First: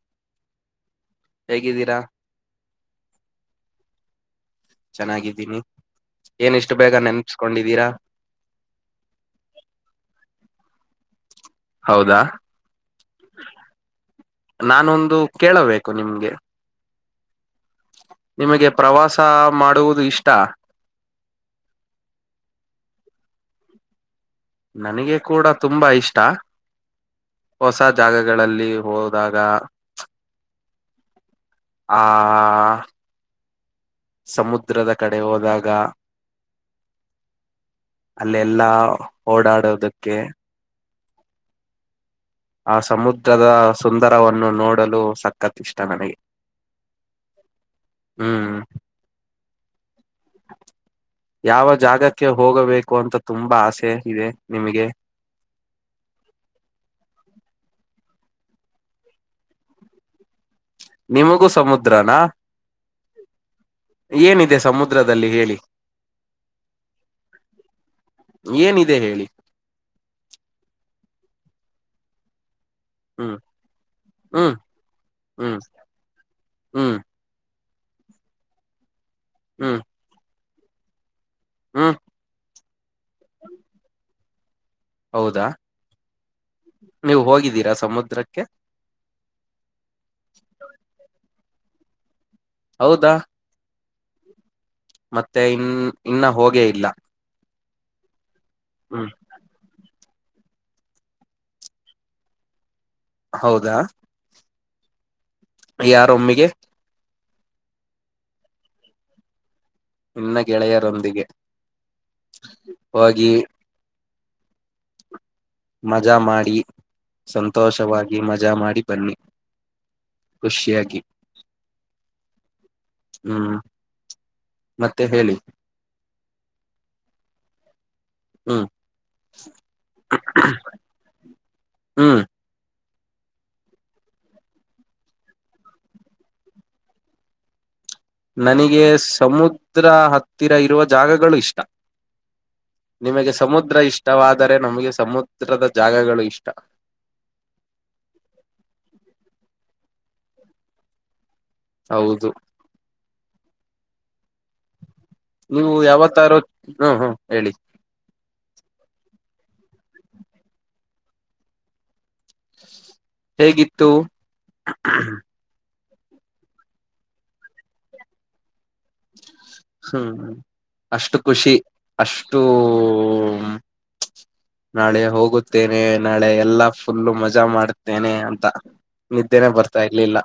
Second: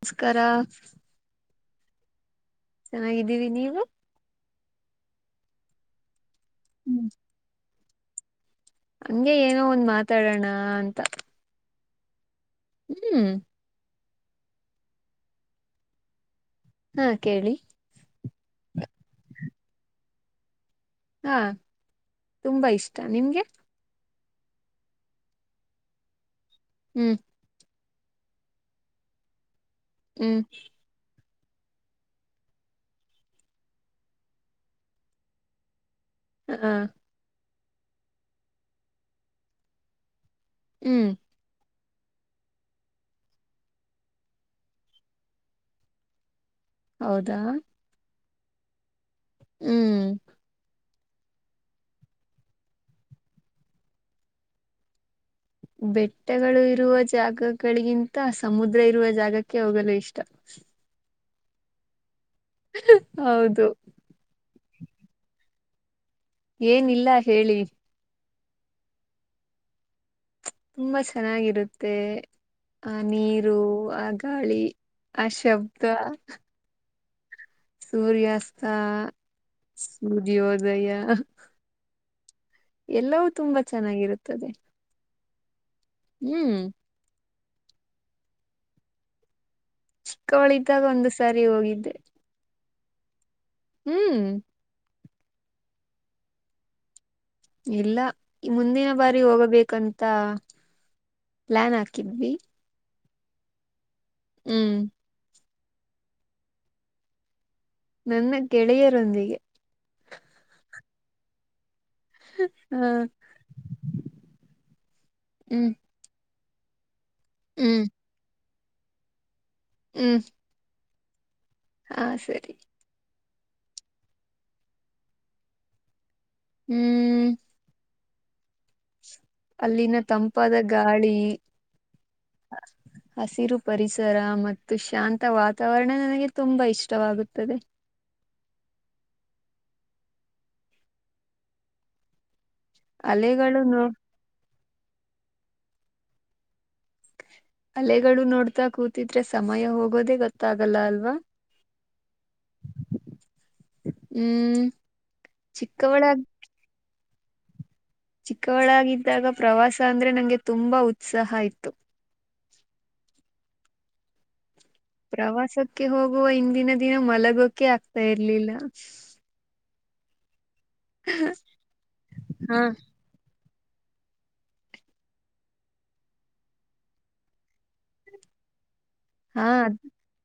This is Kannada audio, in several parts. ನಮಸ್ಕಾರ ಹೇಗಿದ್ದೀರಾ ಚೆನ್ನಾಗಿದ್ದೀವಿ ನೀವು ಚೆನ್ನಾಗಿದ್ದೀನಿ ಏನ ಇಷ್ಟು ಬೇಗ ನೆನ್ಸ್ಕೊಂಡಿದ್ದೀರಾ ಹಂಗೆ ಏನೋ ಒಂದ್ ಮಾತಾಡೋಣ ಅಂತ ಹೌದಾ ಹ್ಮ್ ನಾನೊಂದು ಕೇಳಬೇಕು ನಿಮ್ಗೆ ಹಾ ಕೇಳಿ ನಿಮಗೆ ಪ್ರವಾಸ ಮಾಡುವುದು ಇಷ್ಟ ಹಾ ತುಂಬಾ ಇಷ್ಟ ನಿಮ್ಗೆ ನನಗೆ ಕೂಡ ತುಂಬಾ ಇಷ್ಟ ಹ್ಮ್ ಹೊಸ ಜಾಗಗಳಲ್ಲಿ ಹೋದಾಗ ಹ್ಮ್ ಆ ಸಮುದ್ರದ ಕಡೆ ಹೋದಾಗ ಹಾ ಅಲ್ಲೆಲ್ಲಾ ಓಡಾಡೋದಕ್ಕೆ ಹ್ಮ್ ಆ ಸಮುದ್ರದ ಸುಂದರವನ್ನು ನೋಡಲು ಸಖತ್ ಇಷ್ಟ ನನಗೆ ಹೌದಾ ಹ್ಮ್ ಹ್ಮ್ ಯಾವ ಜಾಗಕ್ಕೆ ಹೋಗಬೇಕು ಅಂತ ತುಂಬಾ ಆಸೆ ಇದೆ ನಿಮಗೆ ಬೆಟ್ಟಗಳು ಇರುವ ಜಾಗಗಳಿಗಿಂತ ಸಮುದ್ರ ಇರುವ ಜಾಗಕ್ಕೆ ಹೋಗಲು ಇಷ್ಟ ನಿಮಗೂ ಸಮುದ್ರನಾ ಹೌದು ಏನಿದೆ ಸಮುದ್ರದಲ್ಲಿ ಹೇಳಿ ಏನಿಲ್ಲ ಹೇಳಿ ಏನಿದೆ ಹೇಳಿ ತುಂಬಾ ಚೆನ್ನಾಗಿರುತ್ತೆ ಆ ಹ್ಮ್ ನೀರು ಆ ಹ್ಮ್ ಗಾಳಿ ಆ ಹ್ಮ್ ಶಬ್ದ ಹ್ಮ್ ಸೂರ್ಯಾಸ್ತ ಹ್ಮ್ ಸೂರ್ಯೋದಯ ಹ್ಮ್ ಎಲ್ಲವೂ ತುಂಬಾ ಚೆನ್ನಾಗಿರುತ್ತದೆ ಹೌದಾ ಹ್ಮ್ ನೀವು ಹೋಗಿದ್ದೀರಾ ಸಮುದ್ರಕ್ಕೆ ಚಿಕ್ಕವಳಿದ್ದಾಗ ಒಂದು್ ಸಾರಿ ಹೋಗಿದ್ದೆ ಹೌದಾ ಹ್ಮ್ ಮತ್ತೆ ಇನ್ ಇನ್ನ ಹೋಗೇ ಇಲ್ಲ ಇಲ್ಲ ಮುಂದಿನ ಹ್ಮ್ ಬಾರಿ ಹೋಗಬೇಕಂತ ಪ್ಲಾನ್ ಹಾಕಿದ್ವಿ ಹೌದಾ ಹ್ಮ್ ಯಾರೊಮ್ಮಿಗೆ ನನ್ನ ಗೆಳೆಯರೊಂದಿಗೆ ಇನ್ನ ಗೆಳೆಯರೊಂದಿಗೆ ಹ್ಮ ಹೋಗಿ ಹ್ಮ್ ಮಜಾ ಮಾಡಿ ಹ್ಮ್ ಸಂತೋಷವಾಗಿ ಮಜಾ ಮಾಡಿ ಬನ್ನಿ ಹ್ಮ್ ಖುಷಿಯಾಗಿ ಹಾ ಸರಿ ಹ್ಮ್ ಮತ್ತೆ ಹೇಳಿ ಹ್ಮ್ ಹ್ಮ್ ಅಲ್ಲಿನ ತಂಪಾದ ಗಾಳಿ ಹ್ಮ್ ಹಸಿರು ಪರಿಸರ ಮತ್ತು ಶಾಂತ ವಾತಾವರಣ ನನಗೆ ತುಂಬಾ ಇಷ್ಟವಾಗುತ್ತದೆ ನನಗೆ ಸಮುದ್ರ ಹತ್ತಿರ ಇರುವ ಜಾಗಗಳು ಇಷ್ಟ ನಿಮಗೆ ಅಲೆಗಳು ಸಮುದ್ರ ನೋ ಇಷ್ಟವಾದರೆ ನಮಗೆ ಸಮುದ್ರದ ಜಾಗಗಳು ಇಷ್ಟ ಅಲೆಗಳು ನೋಡ್ತಾ ಕೂತಿದ್ರೆ ಸಮಯ ಹೋಗೋದೇ ಗೊತ್ತಾಗಲ್ಲ ಅಲ್ವಾ ಹೌದು ಹ್ಮ್ ನೀವು ಚಿಕ್ಕವಳ ಯಾವತ್ತಾರೂ ಹ್ಮ ಹ್ಮ ಹೇಳಿ ಚಿಕ್ಕ ಒಳಗಿದ್ದಾಗ ಪ್ರವಾಸ ಅಂದ್ರೆ ನಂಗೆ ತುಂಬಾ ಉತ್ಸಾಹ ಇತ್ತು ಹೇಗಿತ್ತು ಪ್ರವಾಸಕ್ಕೆ ಹೋಗುವ ಹಂದಿನ ದಿನ ಮಲಗೋಕೆ ಆಗ್ತಾ ಇರ್ಲಿಲ್ಲ ಹ್ಮ್ ಅಷ್ಟು ಖುಷಿ ಅಷ್ಟು ಹಾ [inaudible] ನಾಳೆ ಹೋಗುತ್ತೇನೆ ನಾಳೆ ಎಲ್ಲಾ ಫುಲ್ಲು ಮಜಾ ಮಾಡ್ತೇನೆ ಅಂತ ಹಾ ನಿದ್ದೆನೆೇ ಬರ್ತಾ ಇರ್ಲಿಲ್ಲ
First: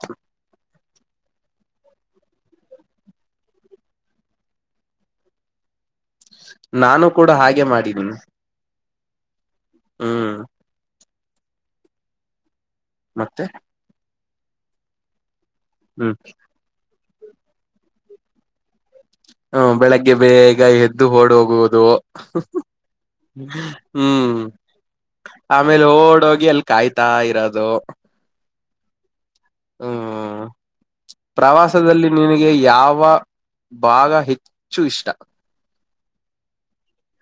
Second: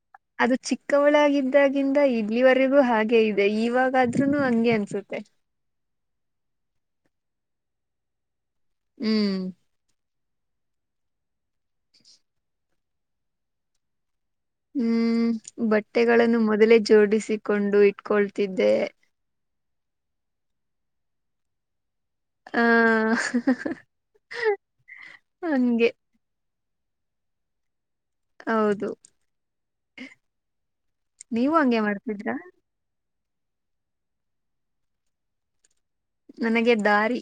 ಅದು ಚಿಕ್ಕವಳಾಗಿದ್ದಾಗಿಂದ ಇಲ್ಲಿವರೆಗೂ ಹಾಗೆ ಇದೆ ಇವಾಗಾದ್ರೂನು ಹಂಗೆ ಅನ್ಸುತ್ತೆ ನಾನು ಕೂಡ ಹಾಗೆ ಮಾಡಿದ್ದನಿ ಹ್ಮ್ ಹ್ಮ್ [inaudible] ಮತ್ತೆ ಹ್ಮ್ ಹ್ಮ್ ಬಟ್ಟೆಗಳನ್ನು ಮೊದಲೇ ಜೋಡಿಸಿಕೊಂಡು ಇಟ್ಕೊಳ್ತಿದ್ದೆ ಹ್ಮ ಬೆಳಗ್ಗೆ ಬೇಗ ಎದ್ದು ಓಡ್ ಹೋಗುವುದು ಆ ಹ್ಮ್ ಆಮೇಲೆ ಹಂಗೆ ಓಡ್ ಹೋಗಿ ಎ ಕಾಯ್ತಾ ಇರೋದು ಹೌದು ಹ್ಮ ನೀವು ಹಂಗೆ ಪ್ರವಾಸದಲ್ಲಿ ಮಾಡ್ತಿದ್ರಾ ನಿನಗೆ ಯಾವ ಬಾಗ ಹೆಚ್ಚು ಇಷ್ಟ ನನಗೆ ದಾರಿ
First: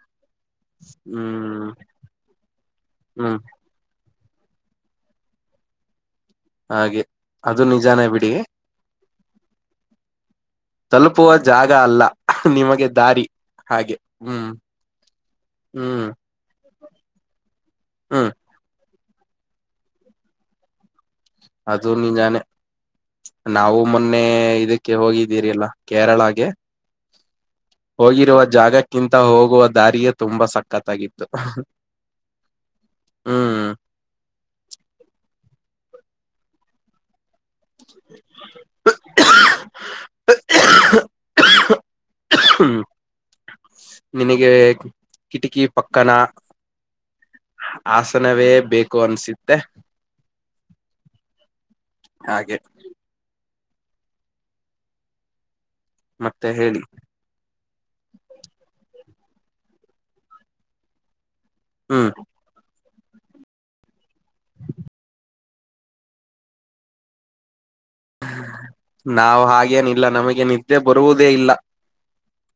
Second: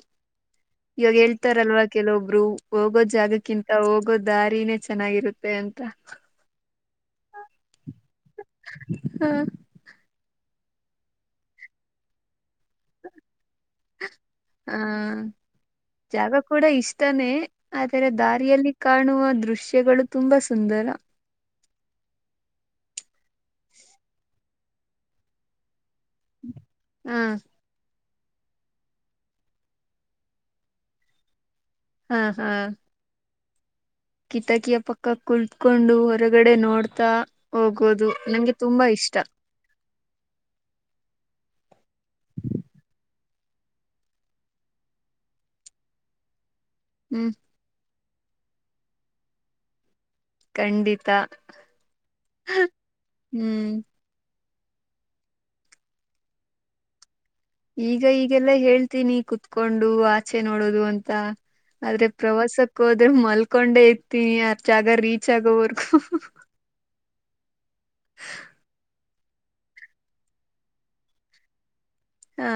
ಇವಾಗ ಹ್ಮ್ ಹೇಳ್ತಾರಲ್ವಾ ಕೆಲವೊಬ್ರು ಹೋಗೋ ಹ್ಮ್ ಜಾಗಕ್ಕಿಂತ ಹೋಗೋ ದಾರಿನೇ ಚೆನ್ನಾಗಿರುತ್ತೆ ಅಂತ ಹಾಗೆ ಅದು ನಿಜಾನೇ ಬಿಡಿ ಹ ತಲುಪುವ ಜಾಗ ಅಲ್ಲ ನಿಮಗೆ ದಾರಿ ಹಾಗೆ ಹ್ಮ್ ಹಾ ಹ್ಮ್ ಜಾಗ ಕೂಡ ಇಷ್ಟಾನೇ ಆದರೆ ಹ್ಮ್ ದಾರಿಯಲ್ಲಿ ಕಾಣುವ ದೃಶ್ಯಗಳು ತುಂಬಾ ಸುಂದರ ಅದು ನಿಜಾನೆ ನಾವು ಮೊನ್ನೆ ಇದಕ್ಕೆ ಹೋಗಿದ್ದೀರಿ ಅಲ್ಲ ಕೇರಳಾಗೆ ಹ ಹೋಗಿರುವ ಜಾಗಕ್ಕಿಂತ ಹೋಗುವ ದಾರಿಯೇ ತುಂಬಾ ಸಖತ್ತಾಗಿತ್ತು ಹಾ ಹಾ ಹ್ಮ್ ಕಿತಾಕಿಯ ಪಕ್ಕ ಕುಳತ್ಕೊಂಡು ಹೊರಗಡೆ ನೋಡ್ತಾ ಹೋಗೋದು ನಂಗೆ ತುಂಬ ಇಷ್ಟ ಹ್ಮ ನಿನಗೆ ಕಿಟಕಿ ಪಕ್ಕನ ಹ್ಮ್ ಆಸನವೇ ಬೇಕು ಅನ್ಸಿದ್ದೆ ಖಂಡಿತ ಹಾಗೆ ಹ್ಮ್ ಮತ್ತೆ ಹೇಳಿ ಈಗ ಈಗೆಲ್ಲ ಹೇಳ್ತೀನಿ ಕುತ್ಕೊಂಡು ಆಚೆ ನೋಡೋದು ಅಂತ ಆದ್ರೆ ಹ್ಮ್ ಪ್ರವಾಸಕ್ ಹೋದ್ರೆ ಮಲ್ಕೊಂಡೆ ಇತೀನಿ ಅರ್ ಜಾಗ ರೀಚ್ ಆಗೋವರ್ಗೂ ನಾವವು ಹಾಗೇನಿಲ್ಲ ನಮಗೆ ನಿದ್ದೆ ಬರುವುದೇ ಇಲ್ಲ ಹಾ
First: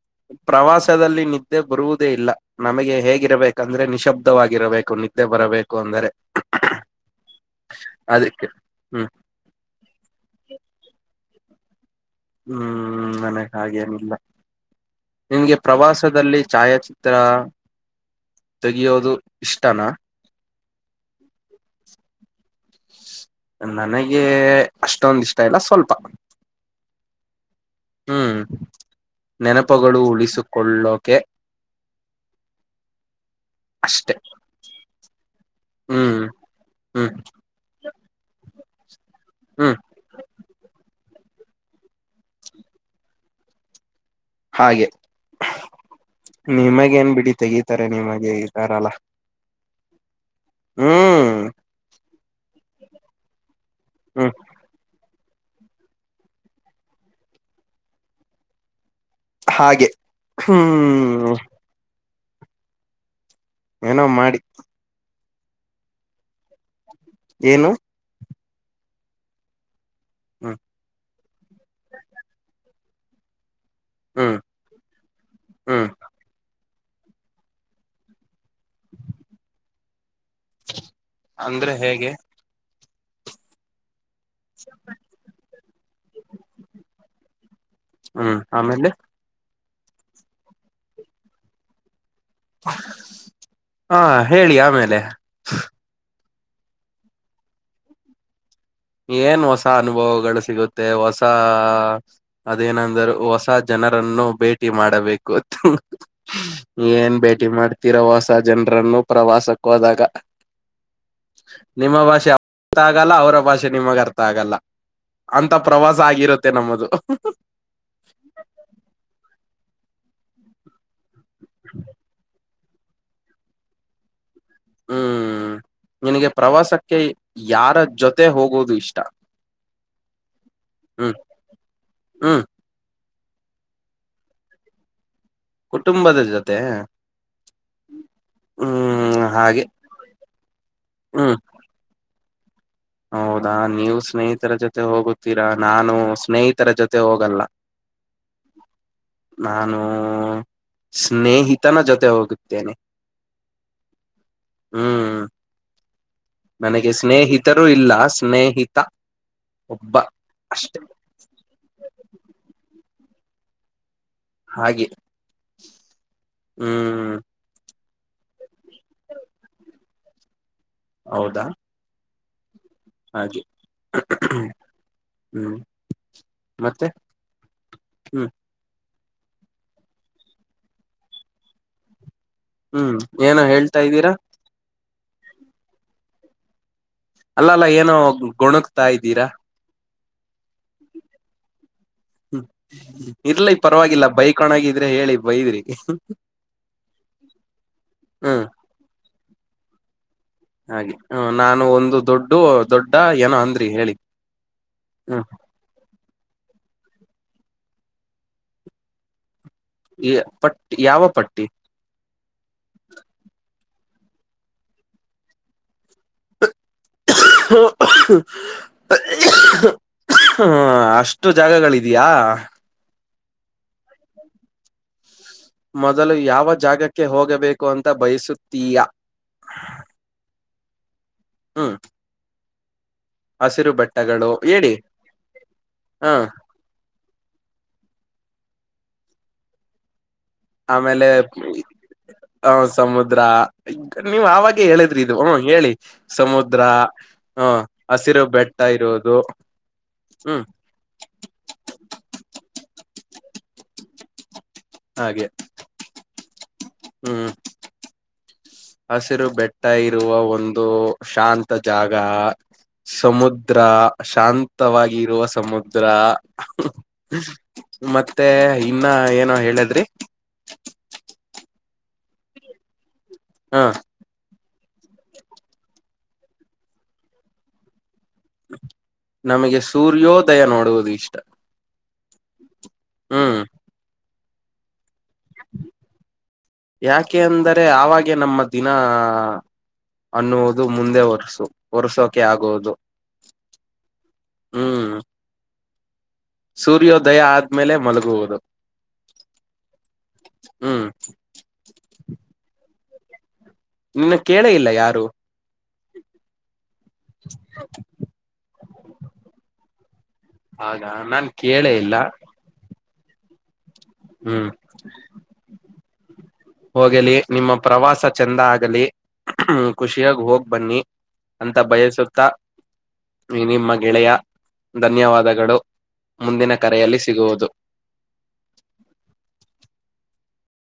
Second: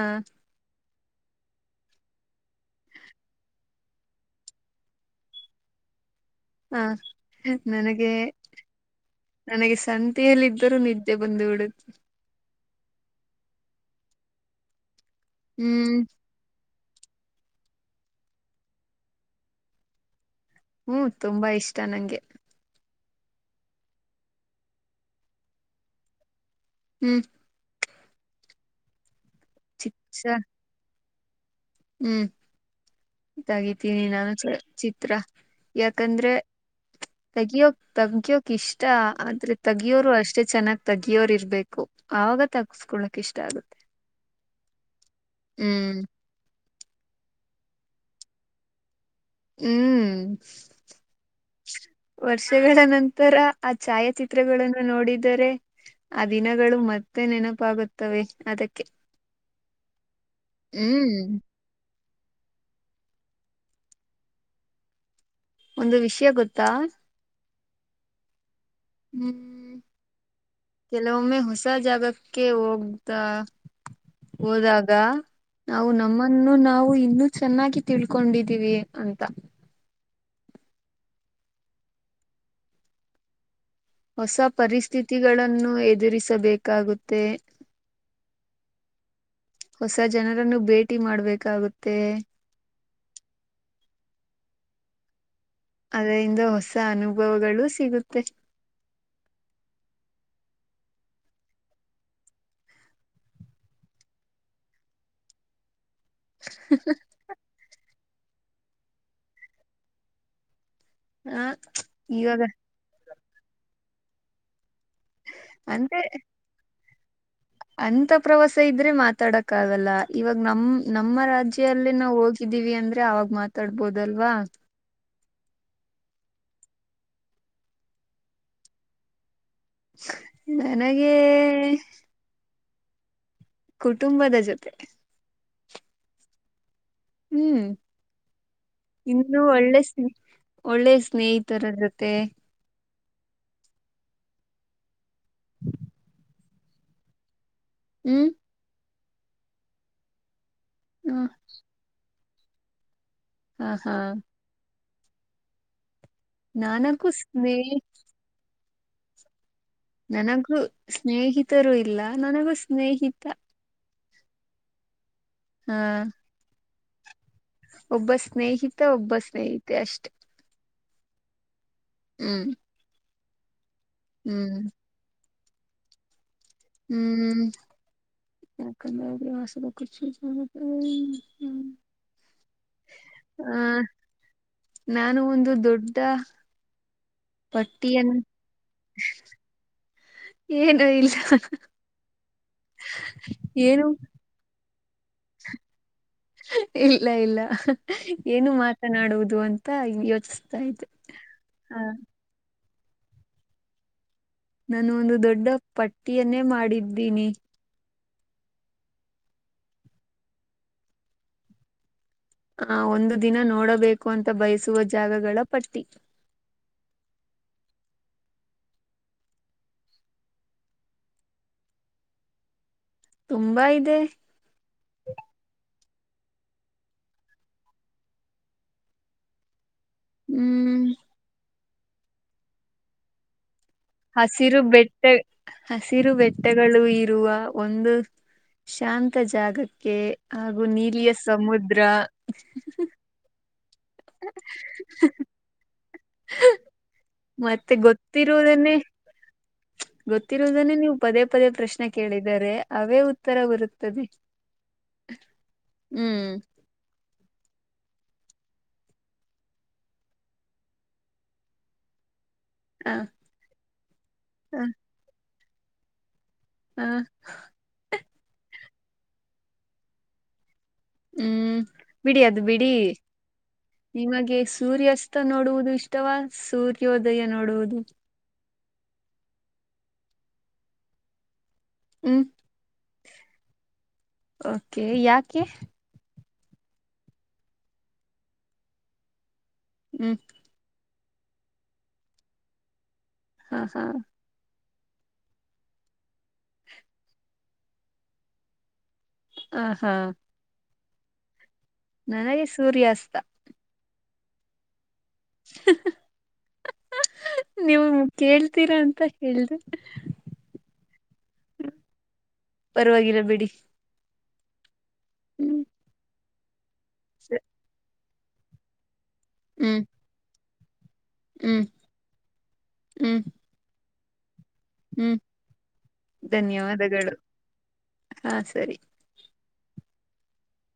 ಪ್ರವಾಸದಲ್ಲಿ ನಿದ್ದೆ ಬರುವುದೇ ಇಲ್ಲ ನಮಗೆ ಹೇಗಿರಬೇಕಂದ್ರೆ ನಿಶಬ್ದವಾಗಿರಬೇಕು ನಿದ್ದೆ ಬರಬೇಕು ಅಂದ್ರರೆ ಹಾ ನನಗೆ ಅದಕ್ಕೆ ಹ್ಮ್ ನನಗೆ ಸಣ್ಣ [inaudible] ಯಲ್ಲಿದ್ದರೂ ನಿದ್ದೆ ಬಂದು ಬಿಡುತ್ತೆ ಹ್ಮ್ ನನಗೆ ಹಾಗೇನಿಲ್ಲ ನಿಮ್ಗೆ ಹ್ಮ್ ಪ್ರವಾಸದಲ್ಲಿ ಛಾಯಾಚಿ ಹತ್ತರ ತೆಗೆಯೋದು ಇಷ್ಟನಾ ಹ್ಮ್ ತುಂಬಾ ಇಷ್ಟ ನಂಗೆ ನನಗೆ ಅಷ್ಟೊಂದ ಇಷ್ಟ ಇಲ್ಲ ಸ್ವಲ್ಪ ಹ್ಮ್ ಹ್ಮ್ ನೆನಪುಗಳು ಚಿಕ್ಸ ಉಳಿಸಿಕೊಳ್ಳೋಕೆ ಹ್ಮ್ ತಗಿತೀನಿ ಅಷ್ಟೆ ನಾನು ಚಿತ್ರ ಹ್ಮ್ ಯಾಕಂದ್ರೆ ಹ್ಮ್ ತಗಿಯೋ ತಗ್ಯೋಕ್ ಇಷ್ಟ ಆದ್ರೆ ಹ್ಮ್ ತೆಗಿಯೋರು ಅಷ್ಟೇ ಚೆನ್ನಾಗಿ ತಗಿಯೋರ್ ಇರ್ಬೇಕು ಆಗ ತಗಸ್ಕೊಳಕ ಇಷ್ಟ ಆಗುತ್ತೆ ಹಾಗೆ ಹ್ಮ್ ನಿಮಗ ಏನ್ ಬಿಡಿ ತೆಗೀತಾರೆ ನಿಮಗೆಗಿತಾರಲ್ಲಾ ಹ್ಮ್ ಹ್ಮ್ ವರ್ಷಗಳ ನಂತರ ಆ ಹ್ಮ್ ಛಾಯಾಚಿತ್ರಗಳನ್ನು ನೋಡಿದರೆ ಆ ದಿನಗಳು ಮತ್ತೆ ನೆನಪಾಗುತ್ತವೆ ಅದಕ್ಕೆ ಹಾಗೆ ಹ್ಮ್ ಏನೋ ಮಾಡಿ ಒಂದು ವಿಷಯ ಗೊತ್ತಾ ಏನು ಹ್ಮ್ ಹ್ಮ್ ಕೆಲವೊಮ್ಮೆ ಹೊಸ ಜಾಗಕ್ಕೆ ಹೋಗ್ದ ಹ್ಮ್ ಹೋದಾಗ ನಾವು ಹ್ಮ್ ನಮ್ಮನ್ನು ನಾವು ಇನ್ನು ಚೆನ್ನಾಗಿ ತಿಳ್ಕೊಂಡಿದೀವಿ ಅಂತ ಅಂದ್ರೆ ಹೇಗೆ ಹೊಸ ಪರಿಸ್ಥಿತಿಗಳನ್ನು ಎದುರಿಸಬೇಕಾಗುತ್ತೆ ಹ್ಮ್ ಆಮೇಲೆ ಹೊಸ ಜನರನ್ನು ಭೇಟಿ ಮಾಡ್ಬೇಕಾಗುತ್ತೆ ಹಾ ಹೇಳಿ ಆಮೇಲೆ ಅದರಿಂದ ಹೊಸ ಅನುಭವಗಳು ಸಿಗುತ್ತೆ ಏನ್ ಹೊಸ ಅನುಭವಗಳು ಸಿಗುತ್ತೆ ಹೊಸ ಅದೇನಂದರು ಹೊಸ ಜನರನ್ನು ಭೇಟಿ ಮಾಡಬೇಕು ಅ ಏನ್ ಭೇಟಿ ಮಾಡ್ತಿೀರ ಹೊಸ ಜನರನ್ನು ಪ್ರವಾಸಕ್ಕೋದಾಗ ಹ ನಿಮ್ಮ ಭಾಷೆ ಇವಾಗ ಅವರ ಅರ್ಥ ಆಗಲ್ಲ ಅವರ ಭಾಷೆ ನಿಮಗರ್ಥ ಆಗಲ್ಲ ಅಂತ ಪ್ರವಾಸ ಅಂತೆ ಆಗಿರುತ್ತೆ ನಮ್ಮದು ಅಂತ ಪ್ರವಾಸ ಇದ್ರೆ ಮಾತಾಡಕ್ ಆಗಲ್ಲ ಇವಾಗ ನಮ ನಮ್ಮ ರಾಜ್ಯಲ್ಲ ನಾವವು ಹೋಗಿ ಹಕ್ಕಿದೀವಿ ಅಂದ್ರೆ ಅವಾಗ ಮಾತಾಡ್ಬೋದಲ್ವಾ ಹ್ಮ್ ನಿನಗೆ ಪ್ರವಾಸಕ್ಕೆ ಯಾರ ಜೊತೆ ಹೋಗೋುದು ಇಷ್ಟ ನನಗೆ ಹಾ ಕುಟುಂಬದ ಜೊತೆ ಕುಟುಂಬದ ಜೊತೆ ಹ್ಮ್ ಹ್ಮ್ ಇನ್ನೂ ಹಾಗೆ ಒಳ್ಳೆ ಸ್ ಒಳ್ಳೆ ಹ್ಮ್ ಸ್ನೇಹಿತರ ಇರುತ್ತೆ ಮತ್ತು ಹೌದಾ ನೀವು ಸ್ನೇಹಿತರ ಜೊತೆ ಹೋಗುತ್ತೀರಾ ನಾನು ಸ್ನೇಹಿತರ ಜೊತೆ ಹೋಗಲ್ಲ ಹ್ಮ್ ನಾನು ಹ ಸ್ನೇಹಿತನ ಜೊತೆ ಹೋಗುತ್ತೇನೆ ಹಾ ಹಾ ಹ್ಮ್ ನನಗೆ ನನಗೂ ಸ್ನೇಹ ಸ್ನೇಹಿತರೂ ಇಲ್ಲ ಸ್ನೇಹಿತ ಒಬ್ಬ ನನಗೂ ಅಷ್ಟೆ ಸ್ನೇಹಿತರು ಇಲ್ಲ ನನಗೂ ಸ್ನೇಹಿತ ಹಾಗೆ ಹಾ ಹ್ಮ್ ಒಬ್ಬ ಸ್ನೇಹಿತ ಒಬ್ಬ ಸ್ನೇಹಿತೆ ಅಷ್ಟೇ ಹೌದಾ ಹ್ಮ್ ಹಾಗೆ ಹ್ಮ್ ಹ್ಮ ಹ್ಮ್ ಯಕೆಂದ ಮಾಸದ ಕು ಚ ಹ್ಮ ಹ್ಮ ಹೂ ಏನ ಹೇಳ್ತಾ ಇದ್ದೀರಾ ನಾನು ಒಂದು ದೊಡ್ಡ ಅಲ್ಲ ಅಲ್ಲ ಏನೋ ಪಟ್ಟಿಯನ್ನು ಗೊಣುಕ್ತಾ ಇದ್ದೀರಾ ಏನು ಇಲ್ಲ ಹೂ ಇರ್ಲ ಈ ಏನು ಪರವಾಗಿಲ್ಲ ಬೈಕ್ಣಗಿದ್ರೆ ಹೇಳಿ ಬೈದ್ರಿ ಇಲ್ಲ ಇಲ್ಲ ಹ್ಮ್ ಏನು ಮಾತ ಮಾತನಾಡುವುದು ಅಂತ ಯೋಚಸ್ ಹಾಗೆ ನಾನು ಒಂದು ದೊಡ್ಡು ದೊಡ್ಡ ಏನೋ ಅಂದ್ರಿ ಹೇಳಿ ನಾನು ಒಂದು ಹ್ಮ್ ದೊಡ್ಡ ಪಟ್ಟಿಯನ್ನೇ ಮಾಡಿದ್ದೀನಿ ಎ ಪಟ್ಟ ಯಾವ ಪಟ್ಟಿ ಆ ಒಂದು ದಿನ ನೋಡಬೇಕು ಅಂತ ಬಯಸುವ ಜಾಗಗಳ ಪಟ್ಟಿ [unintelligible] [unintelligible] ಹ ಅಷ್ಟು ಜಾಗಗಳು ಇದಿಯಾ ತುಂಬಾ ಇದೆ ಮೊದಲು ಯಾವ ಜಾಗಕ್ಕೆ ಹೋಗಬೇಕು ಅಂತ ಬಯಸುತ್ತೀಯಾ ಹ್ಮ್ ಹ್ಮ್ ಹಸಿರು ಬಟ್ಟೆ ಹಸಿರು ಬೆಟ್ಟ ಹ ಹಸಿರು ಬೆಟ್ಟ ತಟ್ಟೆಗಳು ಇರುವ ಒಂದು ಶಾಂತ ಜಾಗಕ್ಕೆ ಹಾಗು ಆಮೇಲೆ ನೀಲಿಯ ಸಮುದ್ರ ಆದ್ರಗ ನೀವ್ ಆಾಗ ಹೇಳಿದ್ರಿ ಇದು ಹ ಹೇಳಿ ಸಮುದ್ರ ಹ ಮತ್ತೆ ಹಸಿರು ಬೆಟ್ಟ ಗೊತ್ತಿರುವುದನ್ನೇ ಇರುೋದು ಗೊತ್ತಿರುವುದನ್ನೇ ನೀವು ಪದೇ ಪದೇ ಪ್ರಶ್ನೆ ಕೇಳಿದರೆ ಅವೇ ಉತ್ತರ ಬರುತ್ತದೆ ಹಾಗೆ ಹ್ಮ್ ಹೂ ಹಸಿರು ಬೆಟ್ಟ ಇರುವ ಒಂದು ಶಾಂತ ಜಾಗ ಹ ಸಮುದ್ರ ಹ ಶಾಂತವಾಗಿ ಇರುವ ಸಮುದ್ರ ಹ ಮತ್ತೆ ಇನ್ನ ಏನ ಹೇಳದ್ರಿ ಹೂ ಬಿಡಿ ಅದು ಬಿಡಿ ಹಾ ನಿಮಗೆ ಸೂರ್ಯಾಸ್ತ ನೋಡುವುದು ಇಷ್ಟವಾ ಸೂರ್ಯೋದಯ ನೋಡುವುದು ನಮಗೆ ಸೂರ್ಯೋದಯ ನೋಡುವುದು ಇಷ್ಟ ಹ್ಮ್ ಹ್ಮ್ ಓಕೆ ಯಾಕೆ ಯಾಕೆ ಅಂದರೆ ಆವಾಗೆ ನಮ್ಮ ದಿನ ಹ್ಮ್ ಅನ್ನುವುದು ಇದು ಮುಂದೆ ಒರ್ಸು ಒರ್ಸೋಕೆ ಆಗುವುದು ಹಾ ಹಾ ಹ್ಮ್ ಸೂರ್ಯೋದಯ ಆದ್ಮೇಲೆ ಮಲಗುವುದು ಹ ಹಾ ಹ್ಮ್ ನನಗೆ ಸೂರ್ಯಾಸ್ತ ನಿನ್ನ ಕೇಳ ಇಲ್ಲ ಯಾರು ಹ ನೀವು ಕೇಳ್ತೀರಾ ಅಂತ ಹೇಳ್ದು ಆಾ ನಾನ್ ಕೇಳೇ ಇಲ್ಲ ಪರವಾಗಿಲ್ಲ ಬಿಡಿ ಹ್ಮ್ ಹ್ಮ್ ಹೋಗಿಲಿ ಸ- ನಿಮ್ಮ ಪ್ರವಾಸ ಚಂದ ಆಗಲಿ ಹ ಹ್ಮ್ ಖುಷಿಯಾಗ ಹೋಗಿ ಬನ್ನಿ ಅಂತ ಹ್ಮ್ ಬಯಸುತ್ತ ಹ್ಮ್ ನಿಮ್ಮ ಗೆಳೆಯ ಹ್ಮ್ ಧನ್ಯವಾದಗಳು ಮುಂದಿನ ಕರೆಯಲ್ಲಿ ಧನ್ಯವಾದಗಳು ಸಿಗುವುದು ಹಾ ಸರಿ